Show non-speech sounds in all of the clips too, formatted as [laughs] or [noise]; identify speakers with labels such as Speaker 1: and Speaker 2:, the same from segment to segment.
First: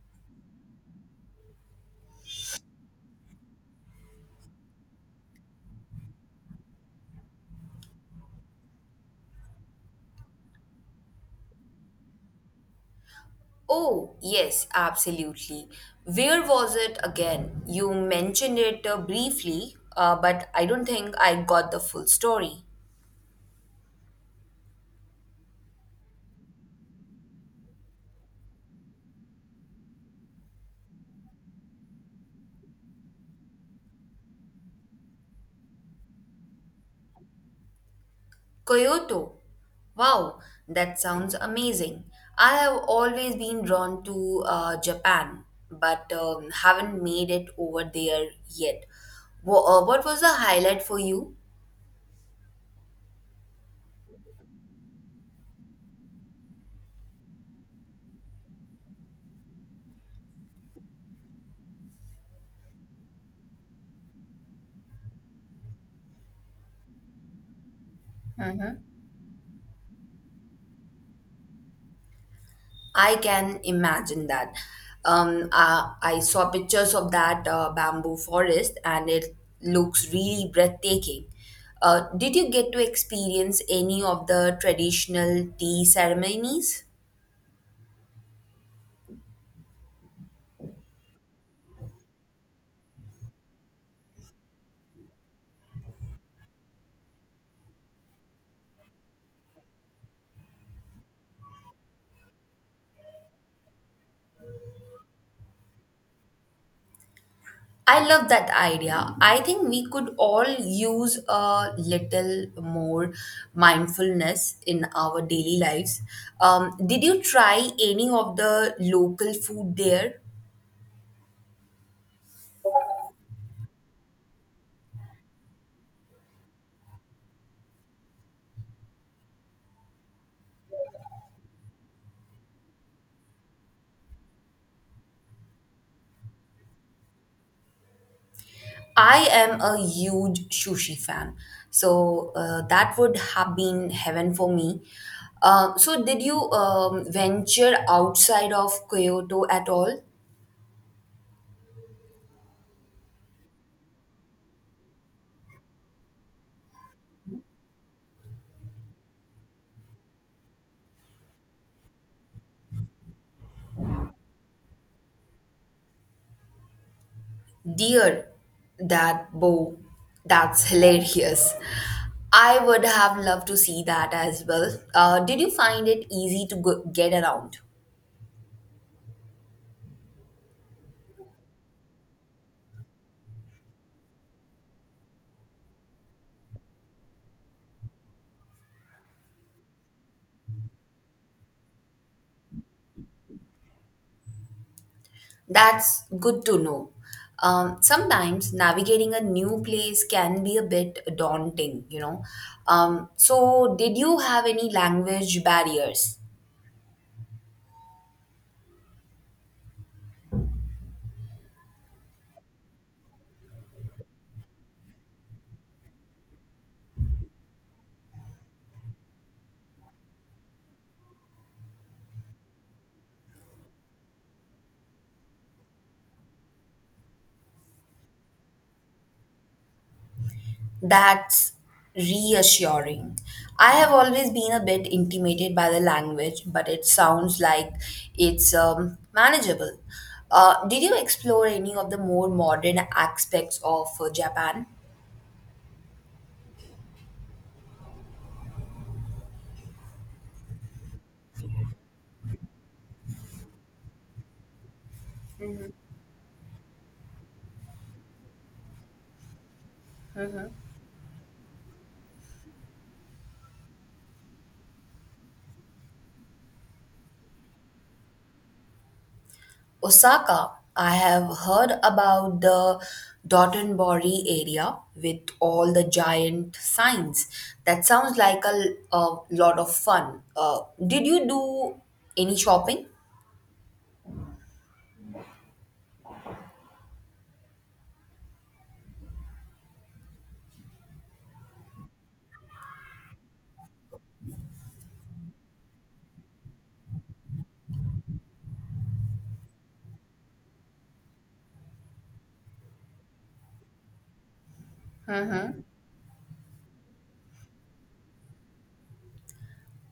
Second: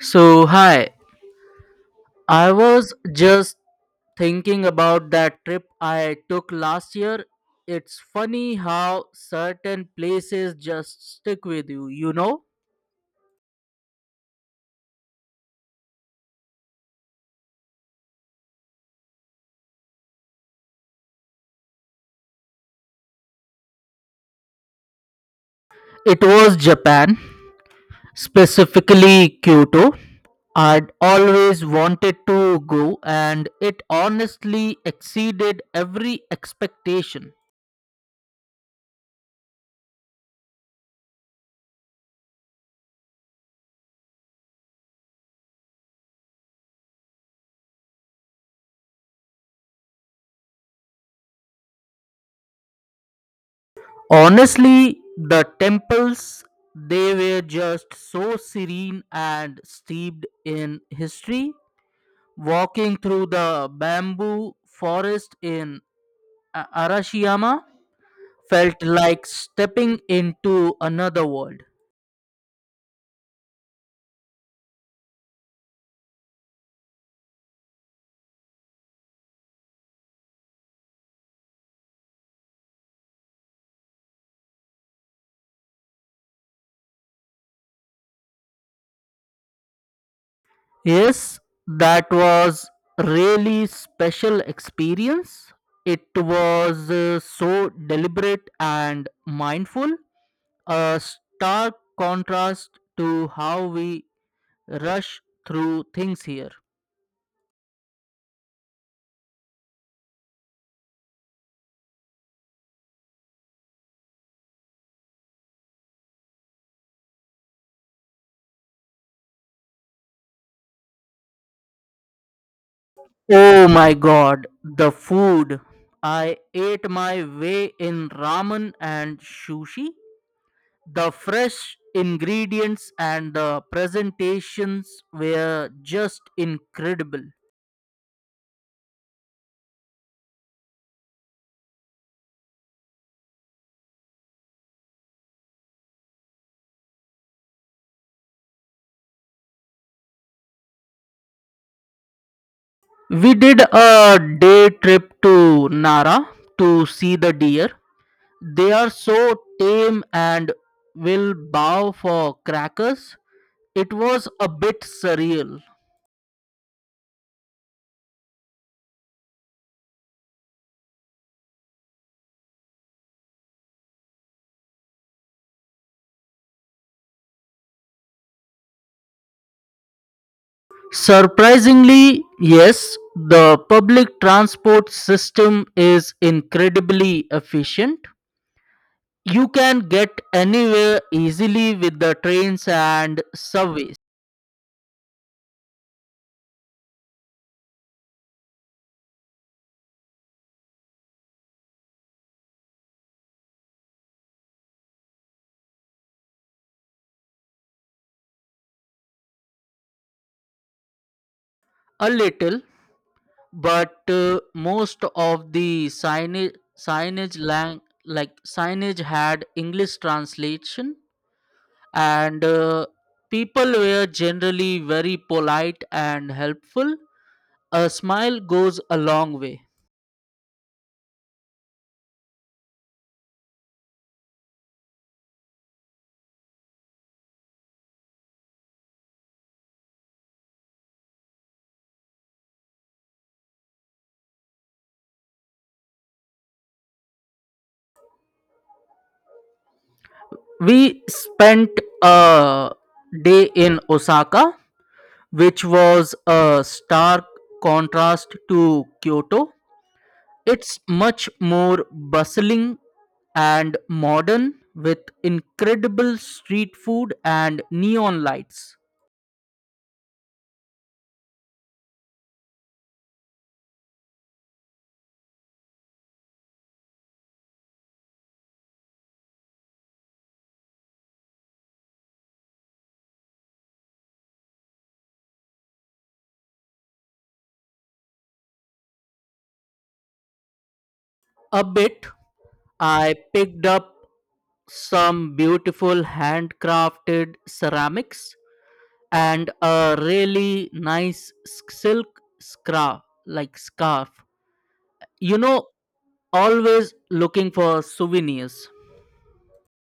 Speaker 1: So, hi, I was just thinking about that trip I took last year. It's funny how certain places just stick with you, you know?
Speaker 2: Oh, yes, absolutely. Where was it again? You mentioned it briefly, but I don't think I got the full story.
Speaker 1: It was Japan, specifically Kyoto. I'd always wanted to go, and it honestly exceeded every expectation.
Speaker 2: Kyoto. Wow, that sounds amazing. I have always been drawn to Japan, but haven't made it over there yet. What was the highlight for you?
Speaker 1: Honestly, the temples, they were just so serene and steeped in history. Walking through the bamboo forest in Arashiyama felt like stepping into another world.
Speaker 2: I can imagine that. I saw pictures of that bamboo forest, and it looks really breathtaking. Did you get to experience any of the traditional tea ceremonies?
Speaker 1: Yes, that was really special experience. It was so deliberate and mindful, a stark contrast to how we rush through things here.
Speaker 2: I love that idea. I think we could all use a little more mindfulness in our daily lives. Did you try any of the local food there?
Speaker 1: Oh my god, the food. I ate my way in ramen and sushi. The fresh ingredients and the presentations were just incredible.
Speaker 2: I am a huge sushi fan, so that would have been heaven for me. So, did you venture outside of Kyoto at all?
Speaker 1: We did a day trip to Nara to see the deer. They are so tame and will bow for crackers. It was a bit surreal.
Speaker 2: Dear, that bow, that's hilarious. I would have loved to see that as well. Did you find it easy to get around?
Speaker 1: Surprisingly, yes, the public transport system is incredibly efficient. You can get anywhere easily with the trains and subways.
Speaker 2: That's good to know. Sometimes navigating a new place can be a bit daunting, you know. So, did you have any language barriers?
Speaker 1: A little, but most of the signage, signage lang- like signage had English translation, and people were generally very polite and helpful. A smile goes a long way.
Speaker 2: That's reassuring. I have always been a bit intimidated by the language, but it sounds like it's manageable. Did you explore any of the more modern aspects of Japan?
Speaker 1: We spent a day in Osaka, which was a stark contrast to Kyoto. It's much more bustling and modern with incredible street food and neon lights.
Speaker 2: Osaka, I have heard about the Dotonbori area with all the giant signs. That sounds like a lot of fun. Did you do any shopping?
Speaker 1: A bit, I picked up some beautiful handcrafted ceramics and a really nice silk scarf like scarf, you know always looking for souvenirs.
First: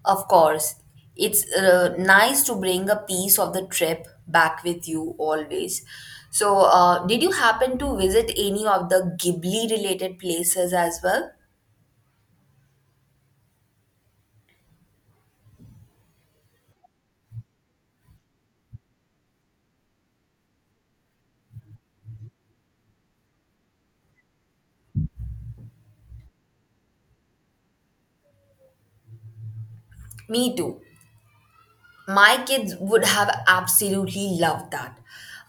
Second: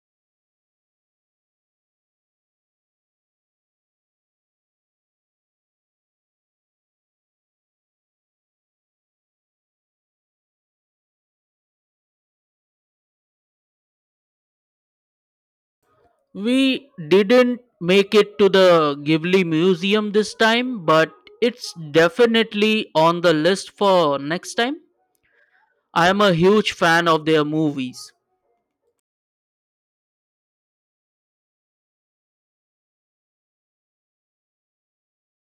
Speaker 2: Of course. It's nice to bring a piece of the trip back with you always. So, did you happen to visit any of the Ghibli related places as well?
Speaker 1: We didn't make it to the Ghibli Museum this time, but it's definitely on the list for next time. I am a huge fan of their movies.
Speaker 2: Me too. My kids would have absolutely loved that.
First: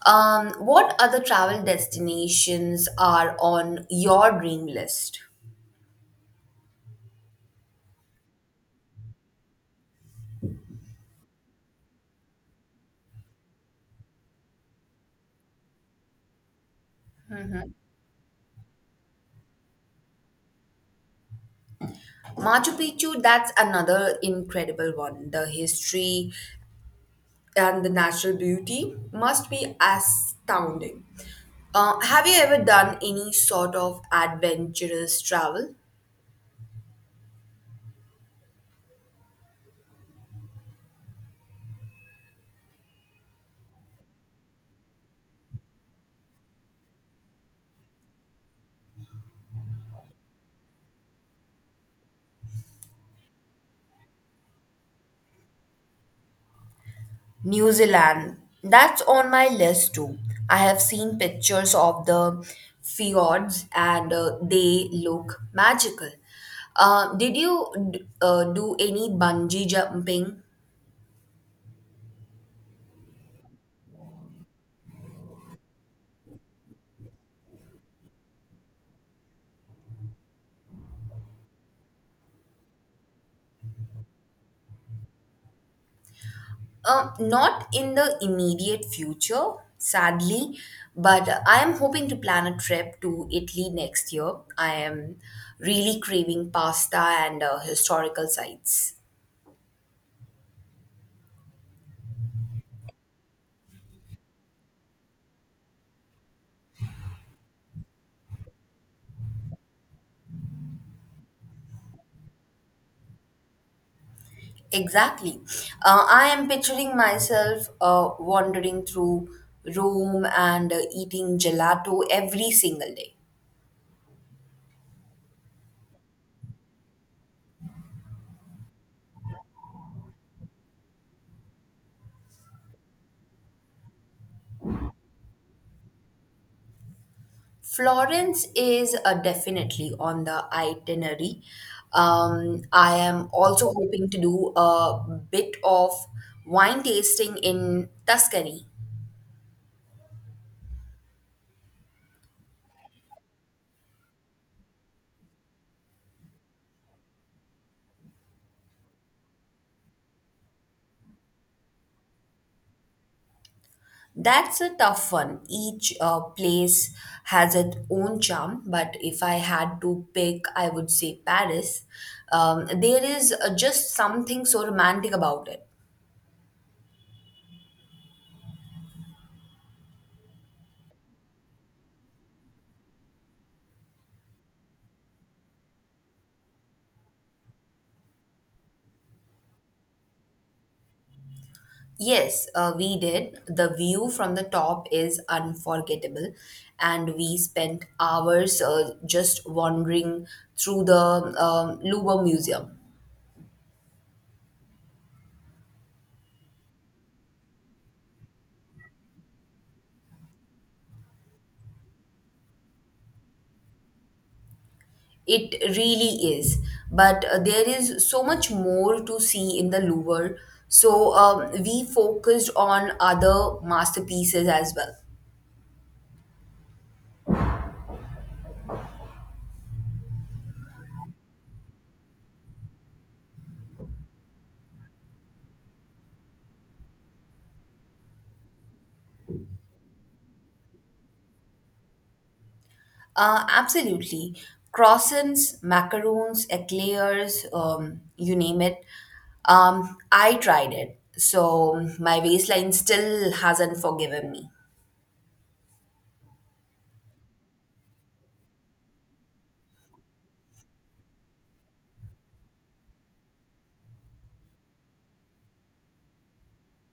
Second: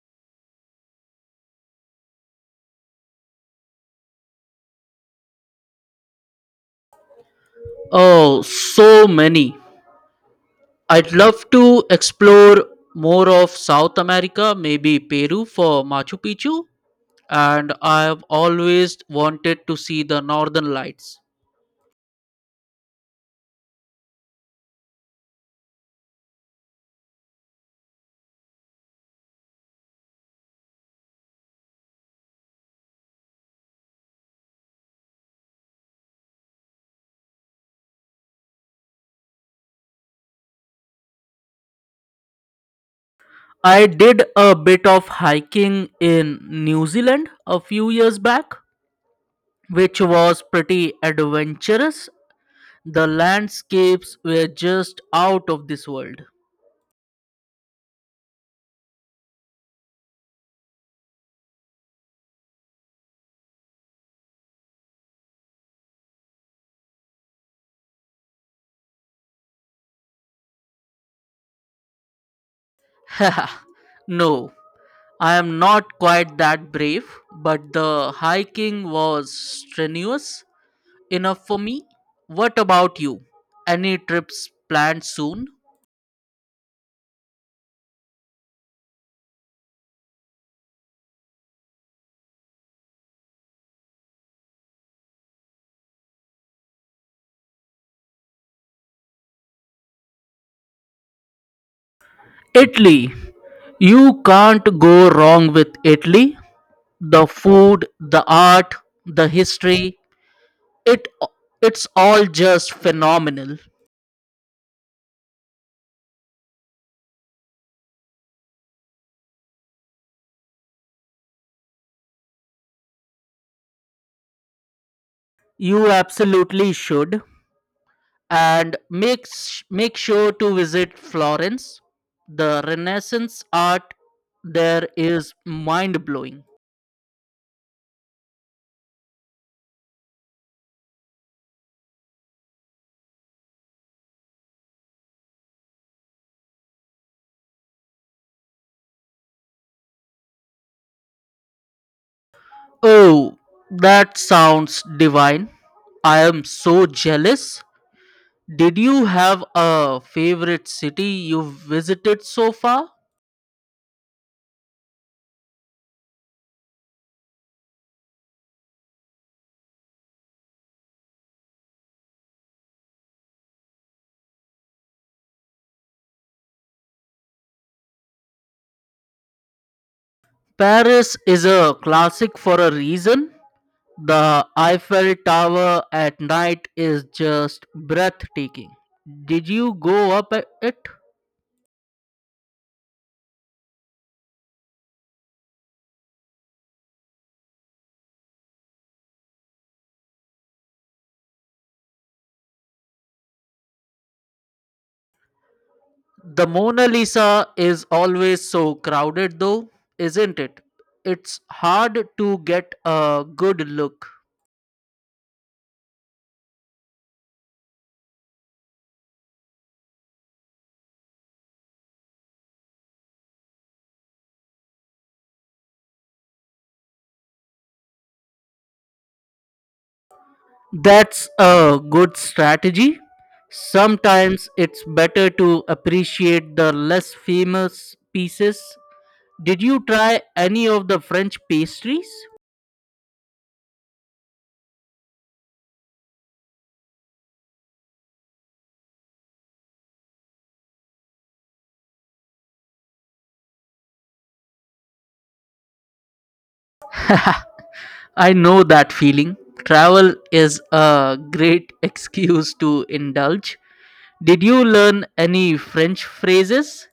Speaker 2: What other travel destinations are on your dream list?
Speaker 1: Oh, so many. I'd love to explore more of South America, maybe Peru for Machu Picchu, and I've always wanted to see the northern lights.
Speaker 2: Machu Picchu, that's another incredible one. The history and the natural beauty must be astounding. Have you ever done any sort of adventurous travel?
Speaker 1: I did a bit of hiking in New Zealand a few years back, which was pretty adventurous. The landscapes were just out of this world.
Speaker 2: New Zealand. That's on my list too. I have seen pictures of the fjords, and they look magical. Uh, did you do any bungee jumping?
Speaker 1: [laughs] Haha, no, I am not quite that brave, but the hiking was strenuous enough for me. What about you? Any trips planned soon?
Speaker 2: Not in the immediate future, sadly, but I am hoping to plan a trip to Italy next year. I am really craving pasta and historical sites.
Speaker 1: Italy. You can't go wrong with Italy. The food, the art, the history, it it's all just phenomenal.
Speaker 2: Exactly. I am picturing myself wandering through Rome and eating gelato every single day.
Speaker 1: You absolutely should, and make sure to visit Florence. The Renaissance art there is mind-blowing.
Speaker 2: Florence is definitely on the itinerary. I am also hoping to do a bit of wine tasting in Tuscany.
Speaker 1: Oh, that sounds divine. I am so jealous. Did you have a favorite city you've visited so far?
Speaker 2: That's a tough one. Each place has its own charm, but if I had to pick, I would say Paris. There is just something so romantic about it.
Speaker 1: Paris is a classic for a reason. The Eiffel Tower at night is just breathtaking. Did you go up it?
Speaker 2: Yes, we did. The view from the top is unforgettable, and we spent hours just wandering through the Louvre Museum.
Speaker 1: The Mona Lisa is always so crowded, though, isn't it? It's hard to get a good look.
Speaker 2: It really is. But there is so much more to see in the Louvre. So, we focused on other masterpieces as well.
Speaker 1: That's a good strategy. Sometimes it's better to appreciate the less famous pieces. Did you try any of the French pastries?
Speaker 2: Absolutely. Croissants, macaroons, eclairs, you name it. I tried it. So my waistline still hasn't forgiven me.
Speaker 1: [laughs] I know that feeling. Travel is a great [laughs] excuse to indulge. Did you learn any French phrases?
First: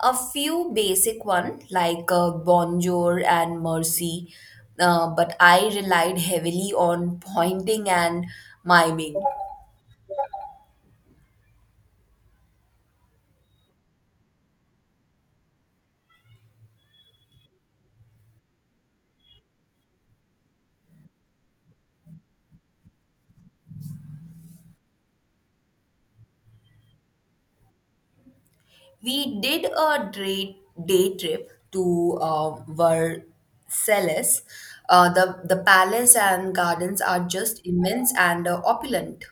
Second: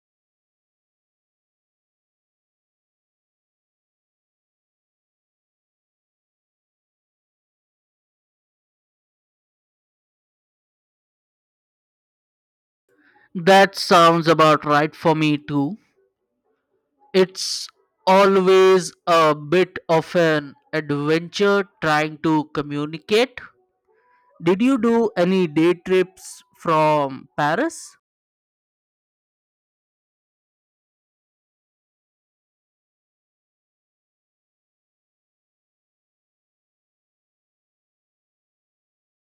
Speaker 2: A few basic one like bonjour and mercy, but I relied heavily on pointing and miming.
Speaker 1: That sounds about right for me too. It's always a bit of an adventure trying to communicate. Did you do any day trips from Paris?
Speaker 2: We did day trip to Versailles. The palace and gardens are just immense and opulent.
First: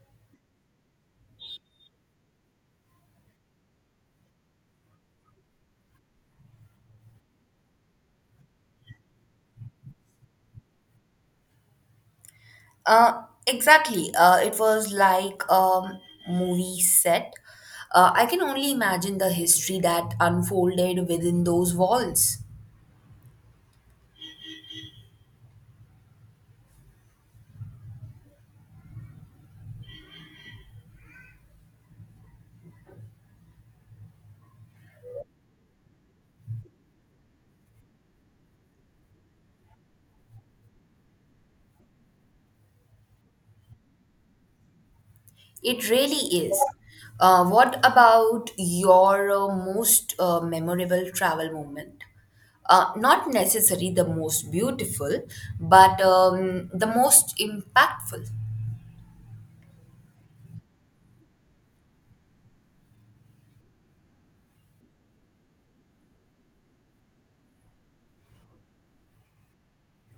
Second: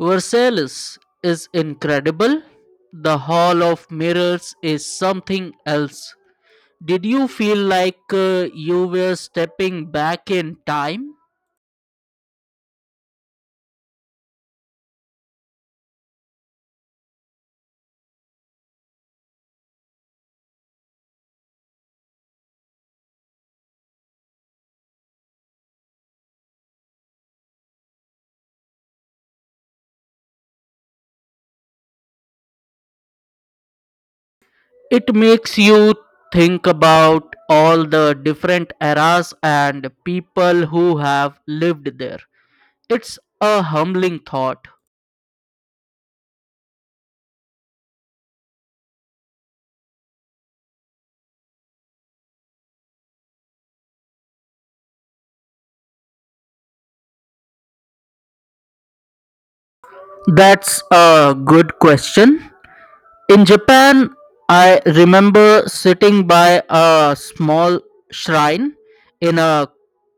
Speaker 1: Versailles is incredible. The Hall of Mirrors is something else. Did you feel like you were stepping back in time?
Speaker 2: Exactly. It was like a movie set. I can only imagine the history that unfolded within those walls.
Speaker 1: It makes you think about all the different eras and people who have lived there. It's a humbling thought.
Speaker 2: It really is. What about your most memorable travel moment? Not necessarily the most beautiful, but the most impactful.
Speaker 1: That's a good question. In Japan, I remember sitting by a small shrine in a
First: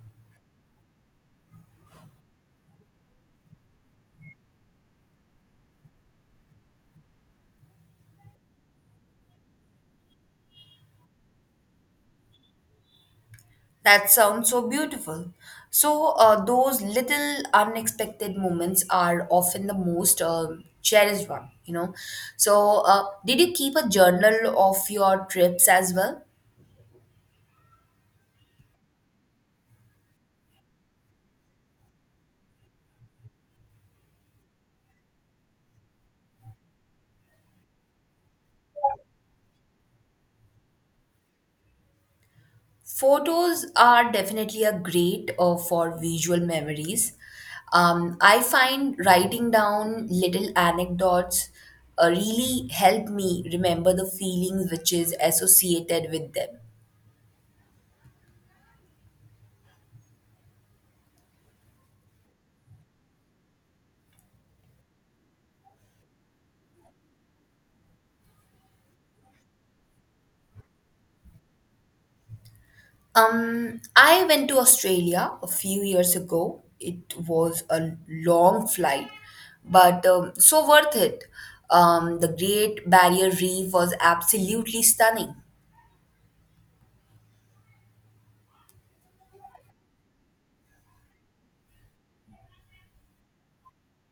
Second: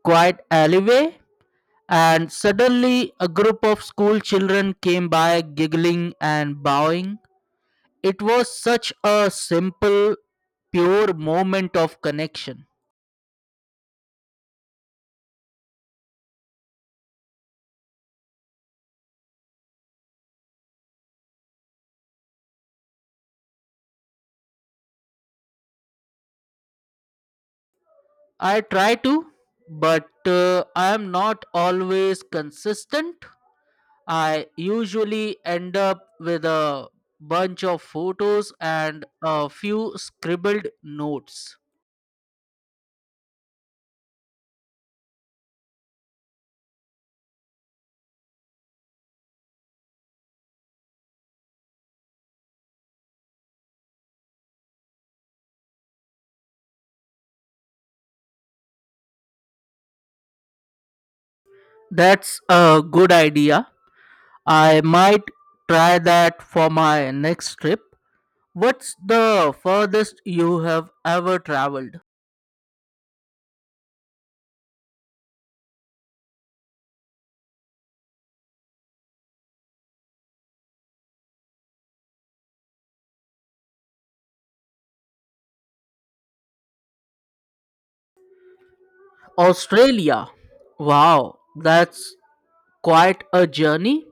Speaker 1: quiet alleyway, and suddenly a group of school children came by giggling and bowing. It was such a simple, pure moment of connection.
Speaker 2: That sounds so beautiful. So, those little unexpected moments are often the most cherished one, you know. So, did you keep a journal of your trips as well?
Speaker 1: I try to, but I am not always consistent. I usually end up with a bunch of photos and a few scribbled notes.
Speaker 2: Photos are definitely a great for visual memories. I find writing down little anecdotes really help me remember the feelings which is associated with them.
Speaker 1: That's a good idea. I might try that for my next trip. What's the furthest you have ever traveled?
Speaker 2: I went to Australia a few years ago. It was a long flight, but so worth it. The Great Barrier Reef was absolutely stunning.
Speaker 1: Australia. Wow, that's quite a journey.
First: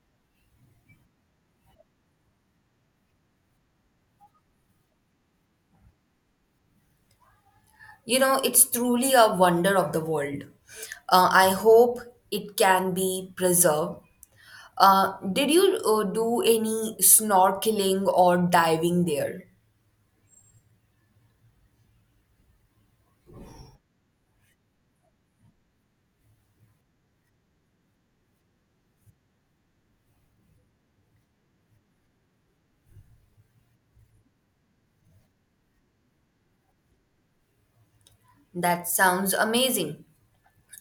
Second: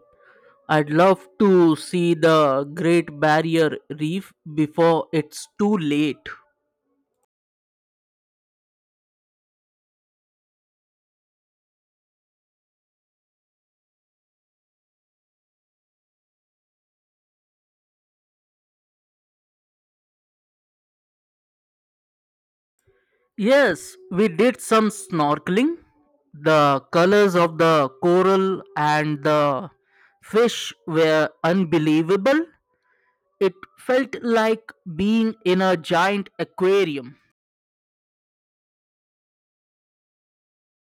Speaker 1: I'd love to see the Great Barrier Reef before it's too late.
Speaker 2: You know, it's truly a wonder of the world. I hope it can be preserved. Did you do any snorkeling or diving there?
Speaker 1: Yes, we did some snorkeling. The colors of the coral and the fish were unbelievable. It felt like being in a giant aquarium.
Speaker 2: That sounds amazing.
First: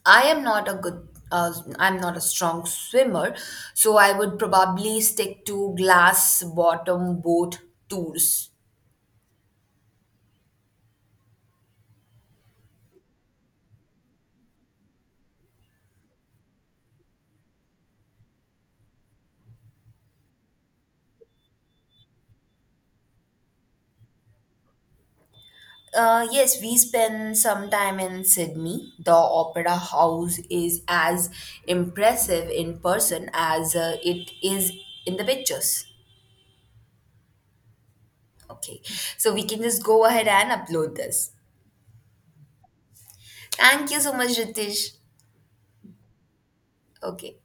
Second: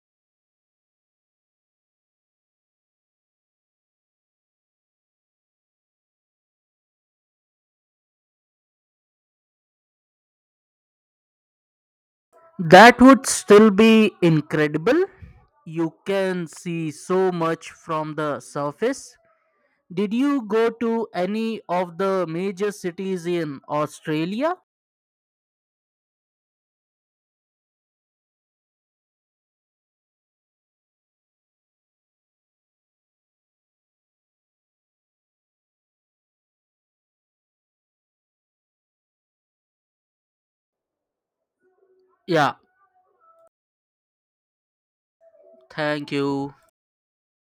Speaker 2: I am not a good, uh, I'm not a strong swimmer, so I would probably stick to glass bottom boat tours.
Speaker 1: That would still be incredible. You can see so much from the surface. Did you go to any of the major cities in Australia?
Speaker 2: Yes, we spent some time in Sydney. The Opera House is as impressive in person as it is in the pictures. Okay, so we can just go ahead and upload this.
Speaker 1: Yeah,
Speaker 2: Thank you so much, Ritesh.
Speaker 1: thank you.
Speaker 2: Okay.